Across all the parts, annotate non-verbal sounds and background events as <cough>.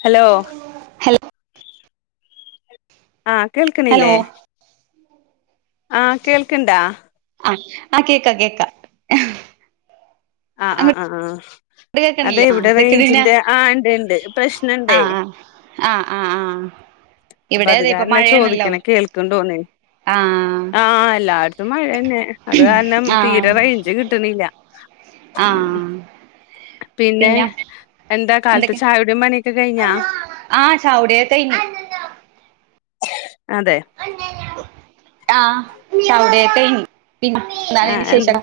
Hello hello ആ hello കേൾക്ക്ണില്ലേ ആ കേൾക്ക്ണ്ടാ ആഹ് ആ കേക്കാ കേക്കാ ആ ആ ആ അങ്ങോട്ട് അതെ കേക്കണില്ലേ ആ ഇവ്ടെ ഇതൊക്കെ പിന്നെ റേഞ്ചിന്റെ ആ ഇണ്ട് ഇണ്ട് ആ പ്രശ്നണ്ടേ ആ ആ അപ്പ ഇവിടെ അത് അതെ ഇപ്പ കാരണം മഴയാണല്ലോ ചോദിക്കണ കേൾക്ക് ണ്ടോന്ന് ആ ആ എല്ലാടത്തും മഴന്നെ അത് കാരണം ആ തീരെ റേഞ്ച് കിട്ടുന്നില്ല. ആ പിന്നെ കാലത്തെ എന്തൊക്കെ ചായുടിം പണിയൊക്കെ കഴിഞ്ഞാ ആ ചാവുടിയൊക്കെക്കയിഞ്ഞു അതെ ആ ചാവുടിയൊക്കെക്കഴിഞ് പിന്നെ ന്താ നിന്റെ വിശേഷം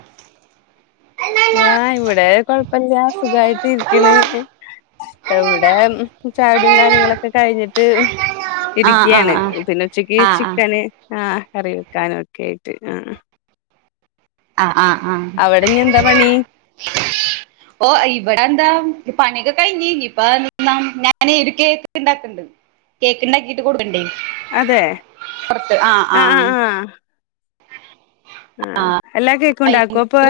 ആ ഇവിടെ കൊഴപ്പല്ല സുഖായിട്ട് ഇരിക്കണ് ഇവ്ടെ ചായുടിം കാര്യങ്ങളൊക്കെ കഴിഞ്ഞിട്ട് ആ ആ ഇരിക്ക്യാണ് പിന്നെ ഉച്ചക്ക് ആ ആ ആ ചിക്കന് ആ കറി വെക്കാനും ഒക്കയായിട്ട് ആ ആ അ ആഹ് ആ ഇനി എന്താ പണി ഓ യിബടന്താ പണി ഒക്കെ കഴിഞ്ഞ ഇപ്പ നി ഞാന് ഒരു കേക്ക് ഇണ്ടാക്ക്ണ്ട് കേക്ക് ഇണ്ടാക്കിട്ട് കൊടുക്കുണ്ടേ അതെ ആ ആ ആ ആ ആഹ് എല്ലാകേക്കുണ്ടാക്കോ പ്പോ?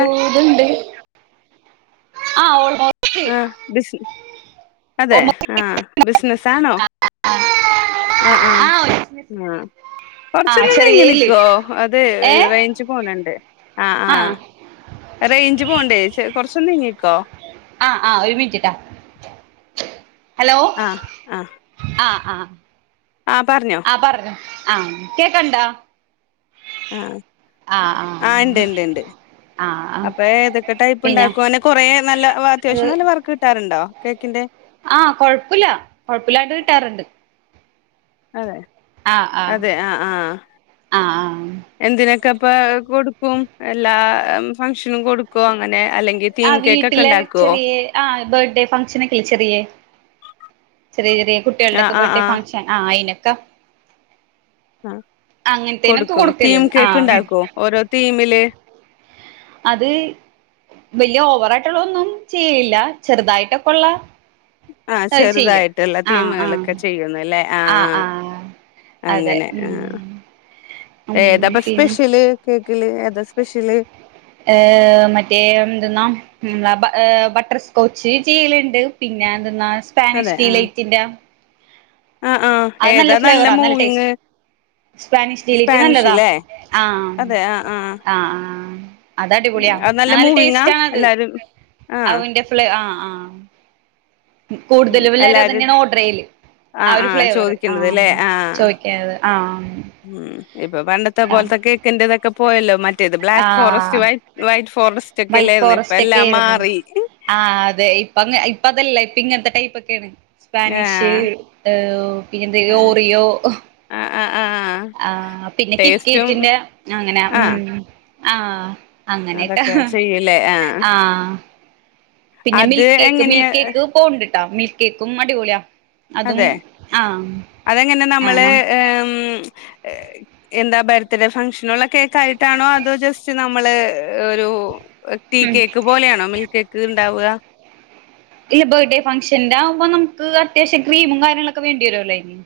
ആഹ് ഓ ആ ബിസി അതെ ഓൾമോസ്റ്റ് ആഹ് ബിസിനസാണോ ആ അ അ ആ ആ കൊറച്ചൊന്ന് നീങ്ങി ചെറിയേല് നിക്കുവോ അതെ റേഞ്ച് പോണണ്ട് ആഹ് റേഞ്ച് പോണ്ടേ ചെറി കൊറച്ചൊന്ന് നീങ്ങിക്കോ ആഹ് ആഹ ഒരു മിനിറ്റ് ട്ട ഹലോ ആ ആ അ ആ ആ പറഞ്ഞോ ആ പറഞ്ഞോ ആഹ് കേക്കണ്ടാ ആ ആ ആഹ് ഇണ്ട് ണ്ട് ണ്ട് ആ ആ അപ്പൊ ഏതൊക്കെ ടൈപ്പ് പിന്നെ ണ്ടാക്കോ കൊറെേ നല്ല അത്യാവശ്യം നല്ല വർക്ക് ട്ടാറുണ്ടോ കേക്കിൻ്റെ ആഹ് കൊഴപ്പില്ല കൊഴപ്പില്ലാണ്ട് കിട്ടാറിണ്ട് അതെ അതെ ആഹ് ആഹ് ആ ആ എന്തിന ഒക്കപ്പ കൊടുക്കും എല്ലാ ഫങ്ഷനും കൊടുക്കും അങ്ങനെ അല്ലെങ്കിൽ തീം ആഹ് കേക്ക് ഒക്കെ വീട്ടിലെ ഉണ്ടാക്കുവോ ചെറിയ ആ ബെഡേ ഫംഗഷനൊക്കെ ചെറിയേ ചെറിയ ചെറിയ ആഹ് കുട്ടികൾടെക്കെ ആഹ് ബെഡെ ആഹ് ഫങ്ഷൻ ആ അയിന് ക അ കൊടുക്കും തീം കൊടുക്കലുണ്ട് ആ കേക്ക് ഇണ്ടാക്കോ ഓരോ തീമില് അത് വലിയ ഓവറായിട്ടുള്ള ഒന്നും ചെയ്യില്ല ചെറുതായിട്ടൊക്കൊള്ള ആഹ് ചെറ്തായിട്ടുള്ള ആ തീമുകളൊക്കെ ചെയ്യുന്നല്ലേ ആഹ് ആ അതെ അങ്ങനെ ആഹ് ഉം ഉം ഏതപ്പ പിന്നെ സ്പെഷ്യല് കേക്ക് കിളി ഏതാ സ്‌പെഷ്യല് ഏഹ് മറ്റേ എന്ത്‌ന്നാ മ് ബ-ബട്ടർസ്കോച്ച് ചെയ്യലിണ്ട് പിന്നെന്ത്‌ന്നാ അതെ സ്പാനിഷ് ആഹ് ഡിലൈറ്റിന്റെ ആഹ് ആഹ് അത് നല്ല ഏതാ ഫ്ലേവറാ നല്ല മൂവിങ് ടേസ്റ്റ് സ്പാനിഷ്ഡിലൈറ്റ് നല്ലതാ സ്പാനിഷ്ല്ലേ ആഹ് അതെ ആഹ് ആഹ് അഹ് ആഹ് ഉം അതടിപൊളിയാ അത് നല്ല മൂവിങ്ങാ ടേസ്റ്റാണത് എല്ലാരും ആഹ് അവന്റെ ഫ്ളെ ആഹ് ആ അം കൂടുതലും എല്ലാരും അതന്നെയാണ് ഓഡ്രെയല്ല് ആ ആഹ് ഒരു ആഹ് ഫ്ലേവറ് ചോദിക്കുന്നത് ല്ലേ ആഹ് ചോയിക്കണത് ആഹ് ഉം ഇപ്പൊ പണ്ടത്തെ ആഹ് പോലത്തെ കേൾക്കിന്റെതൊക്കെ പോയല്ലോ മ റ്റത് ബ്ലാക്ക് ഫോറസ്റ്റ് ആഹ് വൈറ്റ് വൈറ്റ് വൈറ്റ് ഫോറസ്റ്റെക്കെല്ലാരുന്നോ ഇപ്പം ഫോറസ്റ്റ് ഒക്കെ എല്ലാം ആയിരുന്നു മാറി പ്പതല്ല ഇപ്പ ഇങ്ങൻത്തെ ടൈപ്പെക്കെണ് സ്പാനിഷ് ആഹ് ഏഹ് പിന്നെ എന്ത്‌ ആഹ് ഓറിയോ ആഹ് ആഹ് ആഹ് ആഹ് പിന്നെ ടേസ്റ്റും കിറ്റ്ക്കേറ്റിന്റെ അങ്ങനെ ആഹ് ഉം ആഹ് അങ്ങനെയൊക്കെ അതൊക്കെ ചെയ്യ്ലേ ആഹ് പിന്നെ അത് മിൽക്കേക്ക് എങ്ങനെയാ മിൽകേക്ക് പോണ്ട് ട്ട മിൽക്ക് കേക്കും അടിപൊളിയാ അതും അതെ ആഹ് അതെങ്ങനെ നമ്മള് ആനം മ്മ് എന്താ ബർത്ത്ഡേ ഫംഗ്ഷനൊളെ കേക്ക് ആയിട്ടാണോ അതോ ജസ്റ്റ് നമ്മള് ഒരു ടീ ഉം കേക്ക് പോലെയാണോ മിൽക്ക് കേക്ക് ഇണ്ടാവ ഇല്ല ബെത്ഡേ ഫങ്ഷന്റാവ്മ്പോ നമുക്ക് അത്യാശം ക്രീമും കാര്യങ്ങളൊക്കെ വേണ്ടി വരുല്ലോ അയിന്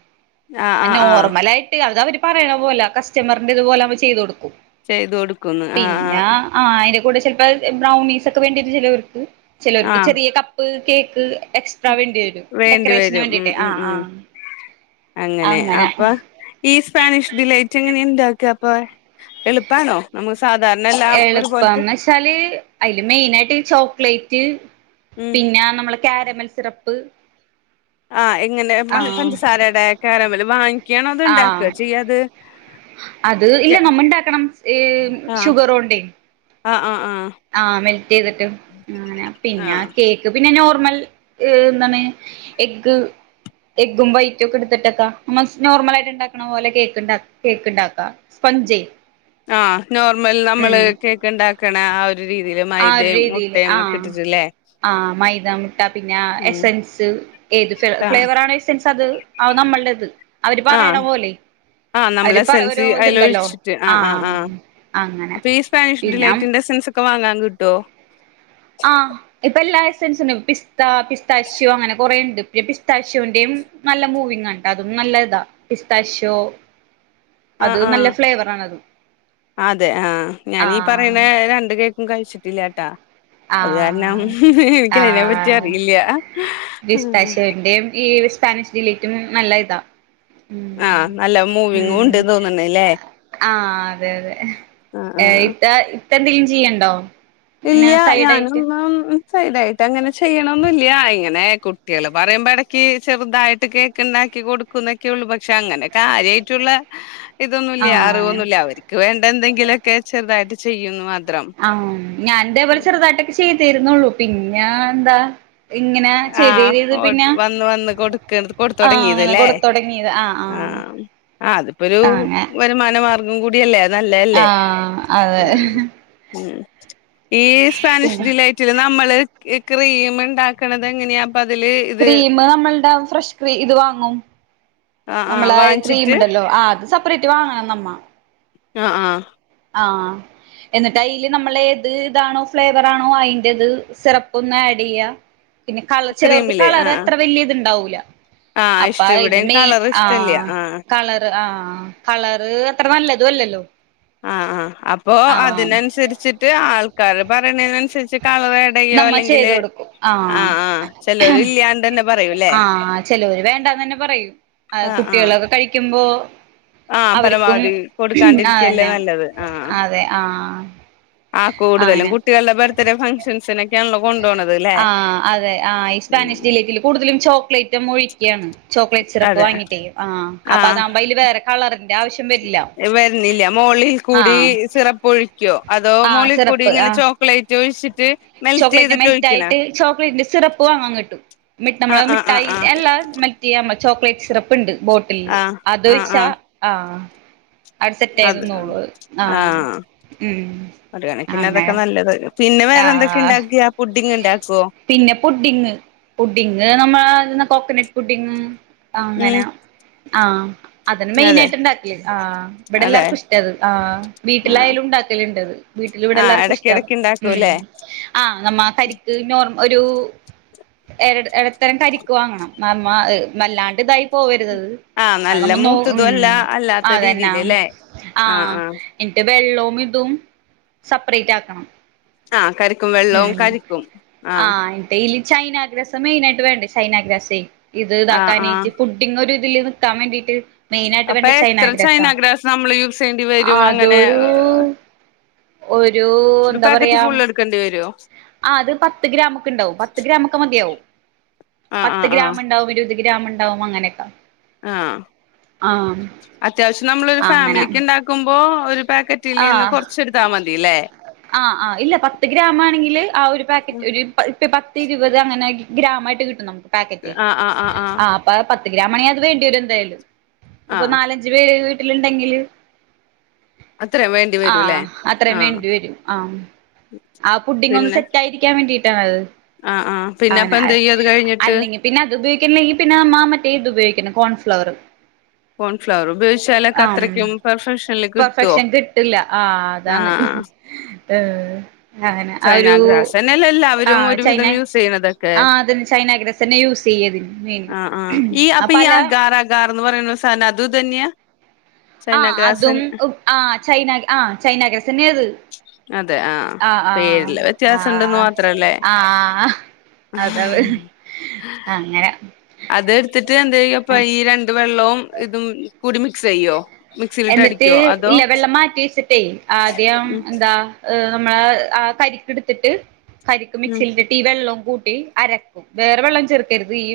ആഹ് അ ആഹ് ആഹ് നോർമലായിട്ട് അതവര് പറയണ പോലെ കസ്റ്റമറിന്റ്ത്പോലെ നമ്മ ചെയ്തു കൊടുക്കും ചെയ്ത് കൊടുക്കുന്ന് ആഹ് പിന്നാ ആഹ് ആരും കൂടെ ചെലപ്പോ ബ്രൗണീസക്കെ വേണ്ടിവര്ലേ ചെലർക്ക് ചിലർക്ക് ആഹ് ചെറിയ ക ക്ക് കേക്ക് എക്സ്ട്രാ വേണ്ടി വരും വേണ്ടി ഡെക്കറേഷന് വരും ഉം വേണ്ടിട്ട് ആ ഉം ആ ഉം അങ്ങനെ അപ്പ ഈ സ്പാനിഷ് ഡിലൈറ്റ് എങ്ങനെയാ ഉണ്ട ക്ക്അപ്പൊ എളുപ്പാണോ നമു എളുപ്പം വെച്ചാല് അയിൽ മെയിനായിട്ട് ചോക്ലേറ്റ് ഉം പിന്നെ നമ്മള് ക്യാരമൽ സിറപ്പ് ആ എങ്ങനെ ആ മഹ് പഞ്ചസാരടെ ക്യാരമല് വാങ്ങി ക്കാണോ അത് ആ ഇണ്ടാക്കാചെയ്യത് അത് ഇല്ല നമ്മ ഇണ്ടാക്കണം ഈഷുഗറോണ്ടയ് അ ആ ആ മെൽറ്റെയ്തിട്ട് അങ്ങനെയാ പിന്നെ ആഹ് കേക്ക് പിന്നെ നോർമ മൽ എന്താണ് എഗ്ഗ് എഗ്ഗും വൈറ്റും ഒക്കെ എടുത്തിട്ടക്ക നമ്മ നോർമൽ ആയിട്ട് ഇണ്ടാക്കണ പോലെ കേക്ക് കേക്ക് ഇണ്ടാക്ക സ്പഞ്ചയ് ആ നോർമൽ നമ്മള് കേക്ക് ഇണ്ടാക്കണ ആ ഒരു രീതി ആ ഒരു രീതിയില് ആ ആ മൈദ മുട്ട പിന്നെ ആ ഉം എസൻസ് ഏത് ഫ ആഹ് ഫ്ലേവർ ആണ് എസൻസ് അത് ആ നമ്മളുടെ ഇത് അവര് പറയണ ആഹ് പോലെ ആഹ് അയിൽ നമ്മള് പറ എസൻസ് ഓരോഇത്ണ്ടല്ലോ അതിലൊഴിച്ചിട്ട് ആ ആഹ് ആഹ് ആഹ് അങ്ങനെ പിന്നെ അ ക്കെവാങ്ങാൻ കിട്ടോ ആ ഇപ്പൊ എല്ലാ എസൻസിനും പിസ് സ്താ പിസ്താശോ അങ്ങനെ കൊറെണ്ട് പിന്നെ പിസ്താഷോന്റെയും നല്ല മൂവിങ്ങാട്ട അതും നല്ല ഇതാ പിസ്താഷോ അത് ആഹ് ആഹ് നല്ല ഫ്ലേവറാണ് അത് അതെ ആ ഞാനീ പറയണ രണ്ട് കേ കഴിച്ചിട്ടില്ലാട്ടാ അത് കാരണം ആഹ് എനിക്കയിനെ പറ്റി ആഹ് അറിയില്ല പിസ്താശ്യോന്റെയും ഈ സ്പാനിഷ് ഡിലേറ്റും നല്ല ഇതാ ആ ഉം നല്ല ഉം മൂവവിങ്ങുണ്ട്ന്ന് തോന്നണല്ലേ ആഹ് അതെ ആ ആ അതെ ഇത്ത <unintelligible> എന്തെങ്കിലും ചെയ്യണ്ടോ പിന്നെ ഇല്യാ ഞാൻ സൈഡായിട്ട് ഇതൊന്നും സൈഡായിട്ട് അങ്ങനെ ചെയ്യണൊന്നില്യ ഇങ്ങനെ കുട്ടികള് പറയുമ്പോ ഇടക്ക് ചെറുതായിട്ട് കേക്കിണ്ടാക്കി കൊടുക്കുന്നൊക്കെയുള്ളു പക്ഷെ അങ്ങനെ കാര്യായിട്ടുള്ള ഇതൊന്നുല്ല ആഹ് അറിവന്നുല്ല അവർക്ക് വേണ്ട എന്തെങ്കിലൊക്കെ ചെറുതായിട്ട് ചെയ്യുന്നു മാ ആ ഞാൻ ഇതേപോലെ ചെറുതായിട്ടൊക്കെ ചെ തിരുന്നുള്ളു പിന്നാ എന്താ ഇങ്ങനെ ചെയ്ത് ചെയ്ത് ആഹ് ചെയ്ത് പിന്നെ വന്ന് വന്ന് കൊടുക്കണത് ആഹ് കൊടുത്തൊടങ്ങിയത് അങ്ങനെ ല്ലേ കൊടുത്തൊടങ്ങിയത് ആഹ് ആ അതിപ്പൊരു അങ്ങനെ വരുമാന മാർഗം കൂടിയല്ലേ അത് നല്ലതല്ലേ ആഹ് അതെ ആഹ് ഉം <unintelligible> ഈ സ്പാനിഷ് പിന്നെ ഡിലൈറ്റില് നമ്മള് ഈ ക്രീമിണ്ടാ ക്കണത് എങ്ങനെയാ? അതില് ഇത് ക്രീമ് നമ്മൾടെ ഫ്രഷ് ക്രീ ഇത് വാങ്ങും ആഹ് ആഹ് നമ്മള ക്രീം വാങ്ങിച്ചിട്ട് ഇണ്ടല്ലോ ആ അത് സെപ് <unintelligible> വാങ്ങണം നമ്മ ആഹ് ആഹ് ആഹ് എന്നിട്ട് അതില് നമ്മള് ഏത് ഇതാണോ ഫ്ലേവറാണോ അതിൻറെ ഇത് സിറപ്പൊന്ന് ആഡ് ചെയ്യാ പിന്നെ കളർ ചിലവർക്ക് ക്രീമില് ആഹ് കളറ് അത്ര വലിയ ഇത്ണ്ടാവൂ ല്യ ആഹ് ആഹ് അപ്പ ഇഷ്ട ഇത് ഇവിടെയും മേ കളർ ഇഷ്ടല്ല ആഹ് കളറ് ആഹ് ആ കളറ് അത്ര നല്ലതും അല്ലല്ലോ അഹ് ആഹ് അപ്പൊ ആഹ് അതിനനുസരിച്ചിട്ട് ആൾക്കാര പറയണനേന് അനുസ നമ്മ ചെയ്ത കൊടുക്കും ആഹ് ചിലര് ഇല്ലാണ്ട് തന്നെ പറയൂല്ലേ ആഹ് ചിലവര് വേണ്ടാന്ന് തന്നെ പറയും കുട്ടികളൊക്കെ കഴിക്കുമ്പോ ആ അവർക്കും പരമാവധി കൊടുക്കാണ്ടിരിക്കുകല്ലേ അതന്നെ നല്ലത് ആഹ അതെ ആഹ് ആ കൂടുതലും അങ്ങനെ കുട്ടികള ബർത്ത്ഡേ ഫങ്ക്ഷൻസിനൊക്കെ ആണല്ലോ ആ അതെ ആ ഈ സ്പാനിഷ് ജില്ലീറ്റൽ കൂടു കൂടുലും ചോക്ലേറ്റ് ഒഴിക്കുകയാണ് ചോക്ലേറ്റ് സിറപ്പ് അതെ വാങ്ങിട്ടേ ആ അപ്പൊ ആഹ് അതാകുമ്പോ അതില് വേറെ കളറിന്റെ ആവശ്യം വരില്ല വരുന്നില്ല ആഹ- ോ അതോ മോളിൽകൂടി ഇങ്ങനെ ചോക്ലേറ്റ് ഒഴിച്ചിട്ട് മെൽറ്റ് ചെയ്തിട്ട് ഒഴിക്കന്നോ ആ ഇതിന്റെ സിറപ്പ് വാങ്ങൻ കിട്ടും എന്നിട്ട് നമ്മള ആഹ് ആഹ് മിഠായി ആഹ് എല്ലാമ് മേൽറ്റ് ചെയ്യാൻ വയ്ക്കും ചോക്ലേറ്റ് സിറപ്പ് ഉണ്ട് ബോട്ടിൽ ആഹ് ആഹ് ആഹ് അതൊഴിച്ചാ ആഹ് ആ അവിടെ സെറ്റ് ആയിത്ന്നോള്ളു ആഹ ഒരുകണക്കിന് അതൊക്കെ നല്ലത് പിന്നെ വേറെ എന്തൊക്കെ ആഹ ഇണ്ടാക്കിയ പുഡിങ് ഇണ്ടാക്കുവോ പിന്നെ പുഡിങ് പുഡിങ് നമ്മള കോക്കനട്ട് പുട്ടിങ് ഉം അങ്ങനെ ആഹ അതെ മെയിന് ആയിട്ട് ഉണ്ടാക്കല് ആ ഇവിടെ അതെ എല്ലാവർക്കും ഇഷ്ട അത് ആ ആഹ് വീട്ടിലായാലും ഉണ്ടാക്കലുണ്ടത് വീട്ടിൽ ഇവിടെ ആഹ് എല്ലാവർക്കും ഇഷ്ട എടക്കിടക്ക് ഉ ഇണ്ടാക്കൂല്ലേ ആഹ് നമ്മ കരിക്ക് നോർ- ഒരു ഇടത്തരം കരിക്ക് വാങ്ങണം -വല്ലാണ്ട്ഇതായി പോവരു ത് ആഹ് അത് നല്ല നമ്മ നോ മ് മൂത്തതും അല്ല അല്ലാത്ത അതന്നെ രീതിയില് ല്ലേ ആ ആഹ് ആഹ് എന്നിട്ട് വെള്ളോം ഇതും സെപ്പറേറ്റ് ആക്കണം ആഹ കരിക്ക് ക്കും വെള്ളവും കരിക്കും ആ ചൈനാഗ്രസ മെയിനായിട്ട് വേണ്ടേ ചൈനാഗ്രസേ ഇത് ആഹ് ഇതാക്കാനേയിട്ട് ആഹ് പുഡിങ്ങൊരു തിൽ നിക്കാൻവേണ്ടിട്ട് അപ്പൊ എത്ര ചൈന ഗ്രാസ് നമ്മൾ യൂസ് ചെയ്യേണ്ടി വരും അങ്ങനെ അതൊരു ഒരു പാക്കറ്റ് ഫുള് എടുക്കേണ്ടി വരും ആ അത് പത്ത് ഗ്രാമൊക്കെ ഉണ്ടാവും പത്ത് ഗ്രാമക്കെ മതിയാവും ആഹ് പത്ത് ആഹ് ഗ്രാമ് ആഹ് ഉണ്ടാവും ഒരു ഇതില് ഗ്രാമണ്ടാവും അങ്ങനെയൊക്കെ ആഹ ആഹ് അത്യാവശ്യം നമ്മളാരു അങ്ങനെ ഫാമിലിക്ക് ഉണ്ടാക്കുമ്പോ പാക്കറ്റിൽന്ന് ആഹ് കൊറച്ചെടുത്താൽ മതില്ലേ ആഹ് ആ ഇല്ല പത്ത് ഗ്രാം ആണെങ്കിൽ ആ ഒരു പാക്കറ്റ് ഒരു ഇപ്പ പത്ത് ഇരുപത് അങ്ങനെ ഗ്രാമായിട്ട് കിട്ടും നമുക്ക് പാക്കറ്റ് ആഹ് ആഹ് ആഹ് ആഹ് ആ പത്ത് ഗ്രാമാണെ അത് വേണ്ടിയവരുംഎന്തായാലും ഇപ്പൊ ആഹ് നാലഞ്ചു പേര് ഇണ്ടെങ്കില് അത്രയും വേണ്ടി ആ വരൂല്ലേ അത്രയും ആഹ് വേണ്ടി വരും ആ ആ പുഡിങ് ഒന്ന് പിന്നെ സെറ്റ് ആയിരിക്കാൻ വേണ്ടിട്ട് ആഹ് ആഹ് <unintelligible> അ പിന്നെ അപ്പൊ നാൻ എന്ത് ചെയ്യും അത് കഴിഞ്ഞിട്ട് അല്ലെങ്കിൽ പിന്നെ അത് ഉപയോഗിണില്ലെങ്കിൽ പിന്നെ മാ മറ്റേ ഇത് ഉപയോഗിക്കണം കോൺഫ്ലവർ കോൺഫ്ലവർ ഉപയോഗിച്ചാലൊക്കെ ആഹ് അത്രയ്ക്കും പെർഫെക്ഷൻ പെർഫെക്ഷൻ കിട്ടില്ല ആ അതാണ് ആഹ് ആഹ് ആന്നെ ചൈന ഒരു ഗ്രാസ് തന്നെയല്ലേ ആ എല്ലാവരും ചൈന ഒരുവിധം യൂസ് ചെയ്യണതൊക്കെ ആ അതന്നെ ചൈനാഗ്രാസ് തന്നെ യൂസ് ചെയ്യതിന് മെയിൻ ആഹ് ആഹ് ഈ അപ്പൊ ഈ അപ്പല അഗാർ അഗാർന്ന് പറയുന്ന സാധനം അതുമിതന്നെയാ ആ അതും ആ ചൈന ആ ചൈനാ ഗ്രാസന്നെ അതെ ആഹ് പേരില് ആഹ് വ്യത്യാസംണ്ടെന്ന് ആഹ് മാത്രല്ലേ ആഹ് ആഹ് അത് അങ്ങനെ അതെടുത്തിട്ട് എന്തേയ്യും അപ്പ ഈ രണ്ട് വെള്ളവും ഇതും കൂടിമിക്സെയ്യോ എന്നിട്ട് ഇല്ല വെള്ളം മാറ്റി വെച്ചിട്ടേ ആദ്യം ഉം എന്താ നമ്മള ആ കരിക്കെടുത്തിട്ട് കരിക്ക് ഉം മിക്സ്യ്തിട്ട് ഈ വെള്ളോം കൂട്ടി അരക്കും വേറെ വെള്ളം ചെർക്കരുത് ഈ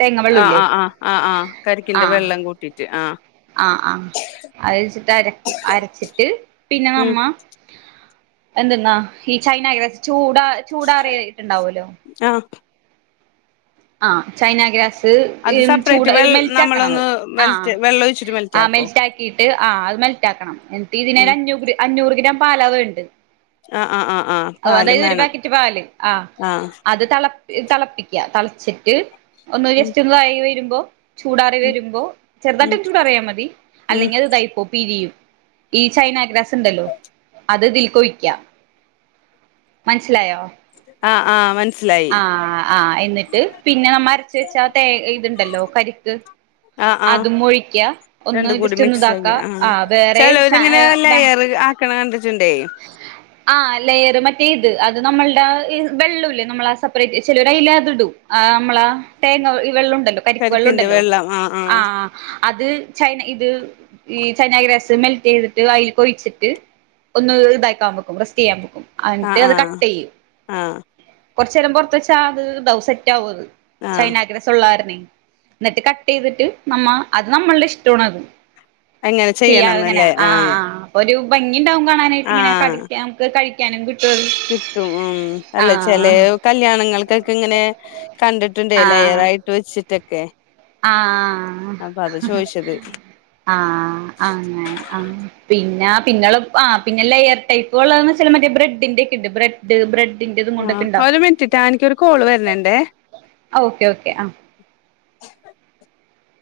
തേങ്ങ ആ വെള്ളമില്ലേ ആ ആ ആ ആ കരിക്കിന്റെ വെള്ളം കൂട്ടിട്ട് ആ ആഹ് ആഹ് അത്ച്ചിട്ട് അരക്കും അരച്ചിട്ട് പിന്നെ ഉം നമ്മ എന്ത്ന്നാ ഈ ചൈനഗ്രാസ്സ് ചൂട് ചൂട ചൂടാറിയയിട്ടുണ്ടാവല്ലോ ആഹ് ആഹ ചൈനഗ്രാസ്സ് അത് സെപ്പറേറ്റ് ചൂട് വെ ഇത് മെൽറ്റ് ആക്കണംത് നമ്മളൊന്ന് ആ മെൽറ്റ് വെള്ളം ഒഴിച്ചിട്ട് ആ ആക്കോ മെൽറ്റ് ആക്കിയിട്ട് ആ അത് മെൽറ്റ് ആക്കണം എന്നിട്ട് ഇതിന ഉം അഞ്ഞൂ അഞ്ഞൂറ് ഗ്രാം <unintelligible> പാ ആഹ് ആഹ് ആഹ് ആഹ് പാലും അതായത് ഒരു വേണം പാക്കറ്റ് പാല് ആ ആഹ് അത് തള തളപ്പിക്ക തളപ്പ ട്ട് ഒന്ന് ഉം ജസ്റ്റ് <unintelligible> വരുമ്പോ ചൂടാറി ഉം വരുമ്പോ ഉം ചെറുതായിട്ടൊന്നു ചൂടാറിയാൽ മതി ഉം അല്ലെങ്കിൽ ഇതായിപ്പോം പിരിയും. ഈ ചൈനഗ്രാസ് ഇണ്ടല്ലോ അത് ഇതിൽക്കൊയ്ക്ക മനസിലായോ ആ ആ മൻ ആഹ് ആഹ് എന്നിട്ട് പിന്നെ നമ്മ അരച്ച വെച്ചാ ഇത്ണ്ടല്ലോ കരിക്ക് ആഹ് ആഹ് അതും ഒഴിക്ക ഒന്ന് രണ്ടും കൂടി ജസ്റ്റ് ഒന്ന് മിക്സ് ഇതാക്ക ആയി ആഹ് ആ വേറെ സാ ചെലോരിങ്ങനെ ലെയർ <unintelligible> ആഹ് ലയറ് മറ്റ ത് അത് നമ്മൾടെ വെള്ളൂല്ലേ നമ്മള ആ സെപ്പറേറ്റ് ചിലോല് അയിലതിടും ആ നമ്മള തേങ്ങ വെള്ള ണ്ടല്ലോ കരിക്കിന്റെ കരിക്കവെള്ളുണ്ടല്ലോ വെള്ളം ആഹ് ആഹ് ആ അത് ചൈന ഇത് ഈ ചൈനഗ്രസ്സ് മെൽറ്റ് ചെയ്തിട്ട് അതിൽ കൊഴിച്ചിട്ട് ഒന്ന് ഇതാക്കാൻ വെക്കും റസ്റ്റ്‌ ചെയ്യാൻ വെക്കും നിട്ട് ആഹ് അത് ആഹ് കട്ടെയ്യും ആഹ് കുറച്ചേരം പുറത്ത വെച്ചാ അത് തൗ സെറ്റ് ആവും ത് ആഹ് ചൈനഗ്രസ്സ് ഉള്ള കാരണെ ന്നട്ട് ക്കട്ടെയ്തിട്ട് നമ്മ അത് നമ്മള്ടെ ഇഷ്ട്ടോണത് അങ്ങനെ ചെയ്യാങ്ങനെ ചെയ്യണംന്നല്ലേ ആഹ് ഒരു ഭംഗി ഇണ്ടാവും. കാണാനായിട്ട്ങ്ങനെ ആഹ് കടിക്ക്യ മ്മക്ക് കഴി കെനെങ്കു കിട്ടും ഉം അല്ല ചെലേ കല്യാണങ്ങൾക്ക് ക്ക് ഇങ്ങനെ കണ്ടിട്ടുണ്ട് എ ആഹ് ലയറായിട്ട് വെച്ചിക്കെ ക്കെ ആഹ് ആഹ് അങ്ങനെ ആഹ് പിന്നെ പിന്നെള്ളം ആഹ് പിന്നെ ലെയർടൈപ്പോള്ളാന്നച്ചാ മറ്റെ ബ്രെഡിന്റെക്കെ ബ്രെഡ് ബ്രെഡ് ആഹ് ഒരു മിൻറ്റ്ട്ടാ ഇൻക്ക്യൊരു കോള് വരണ് ണ്ടേ. ഓക്കെ ഓക്കെ ആഹ്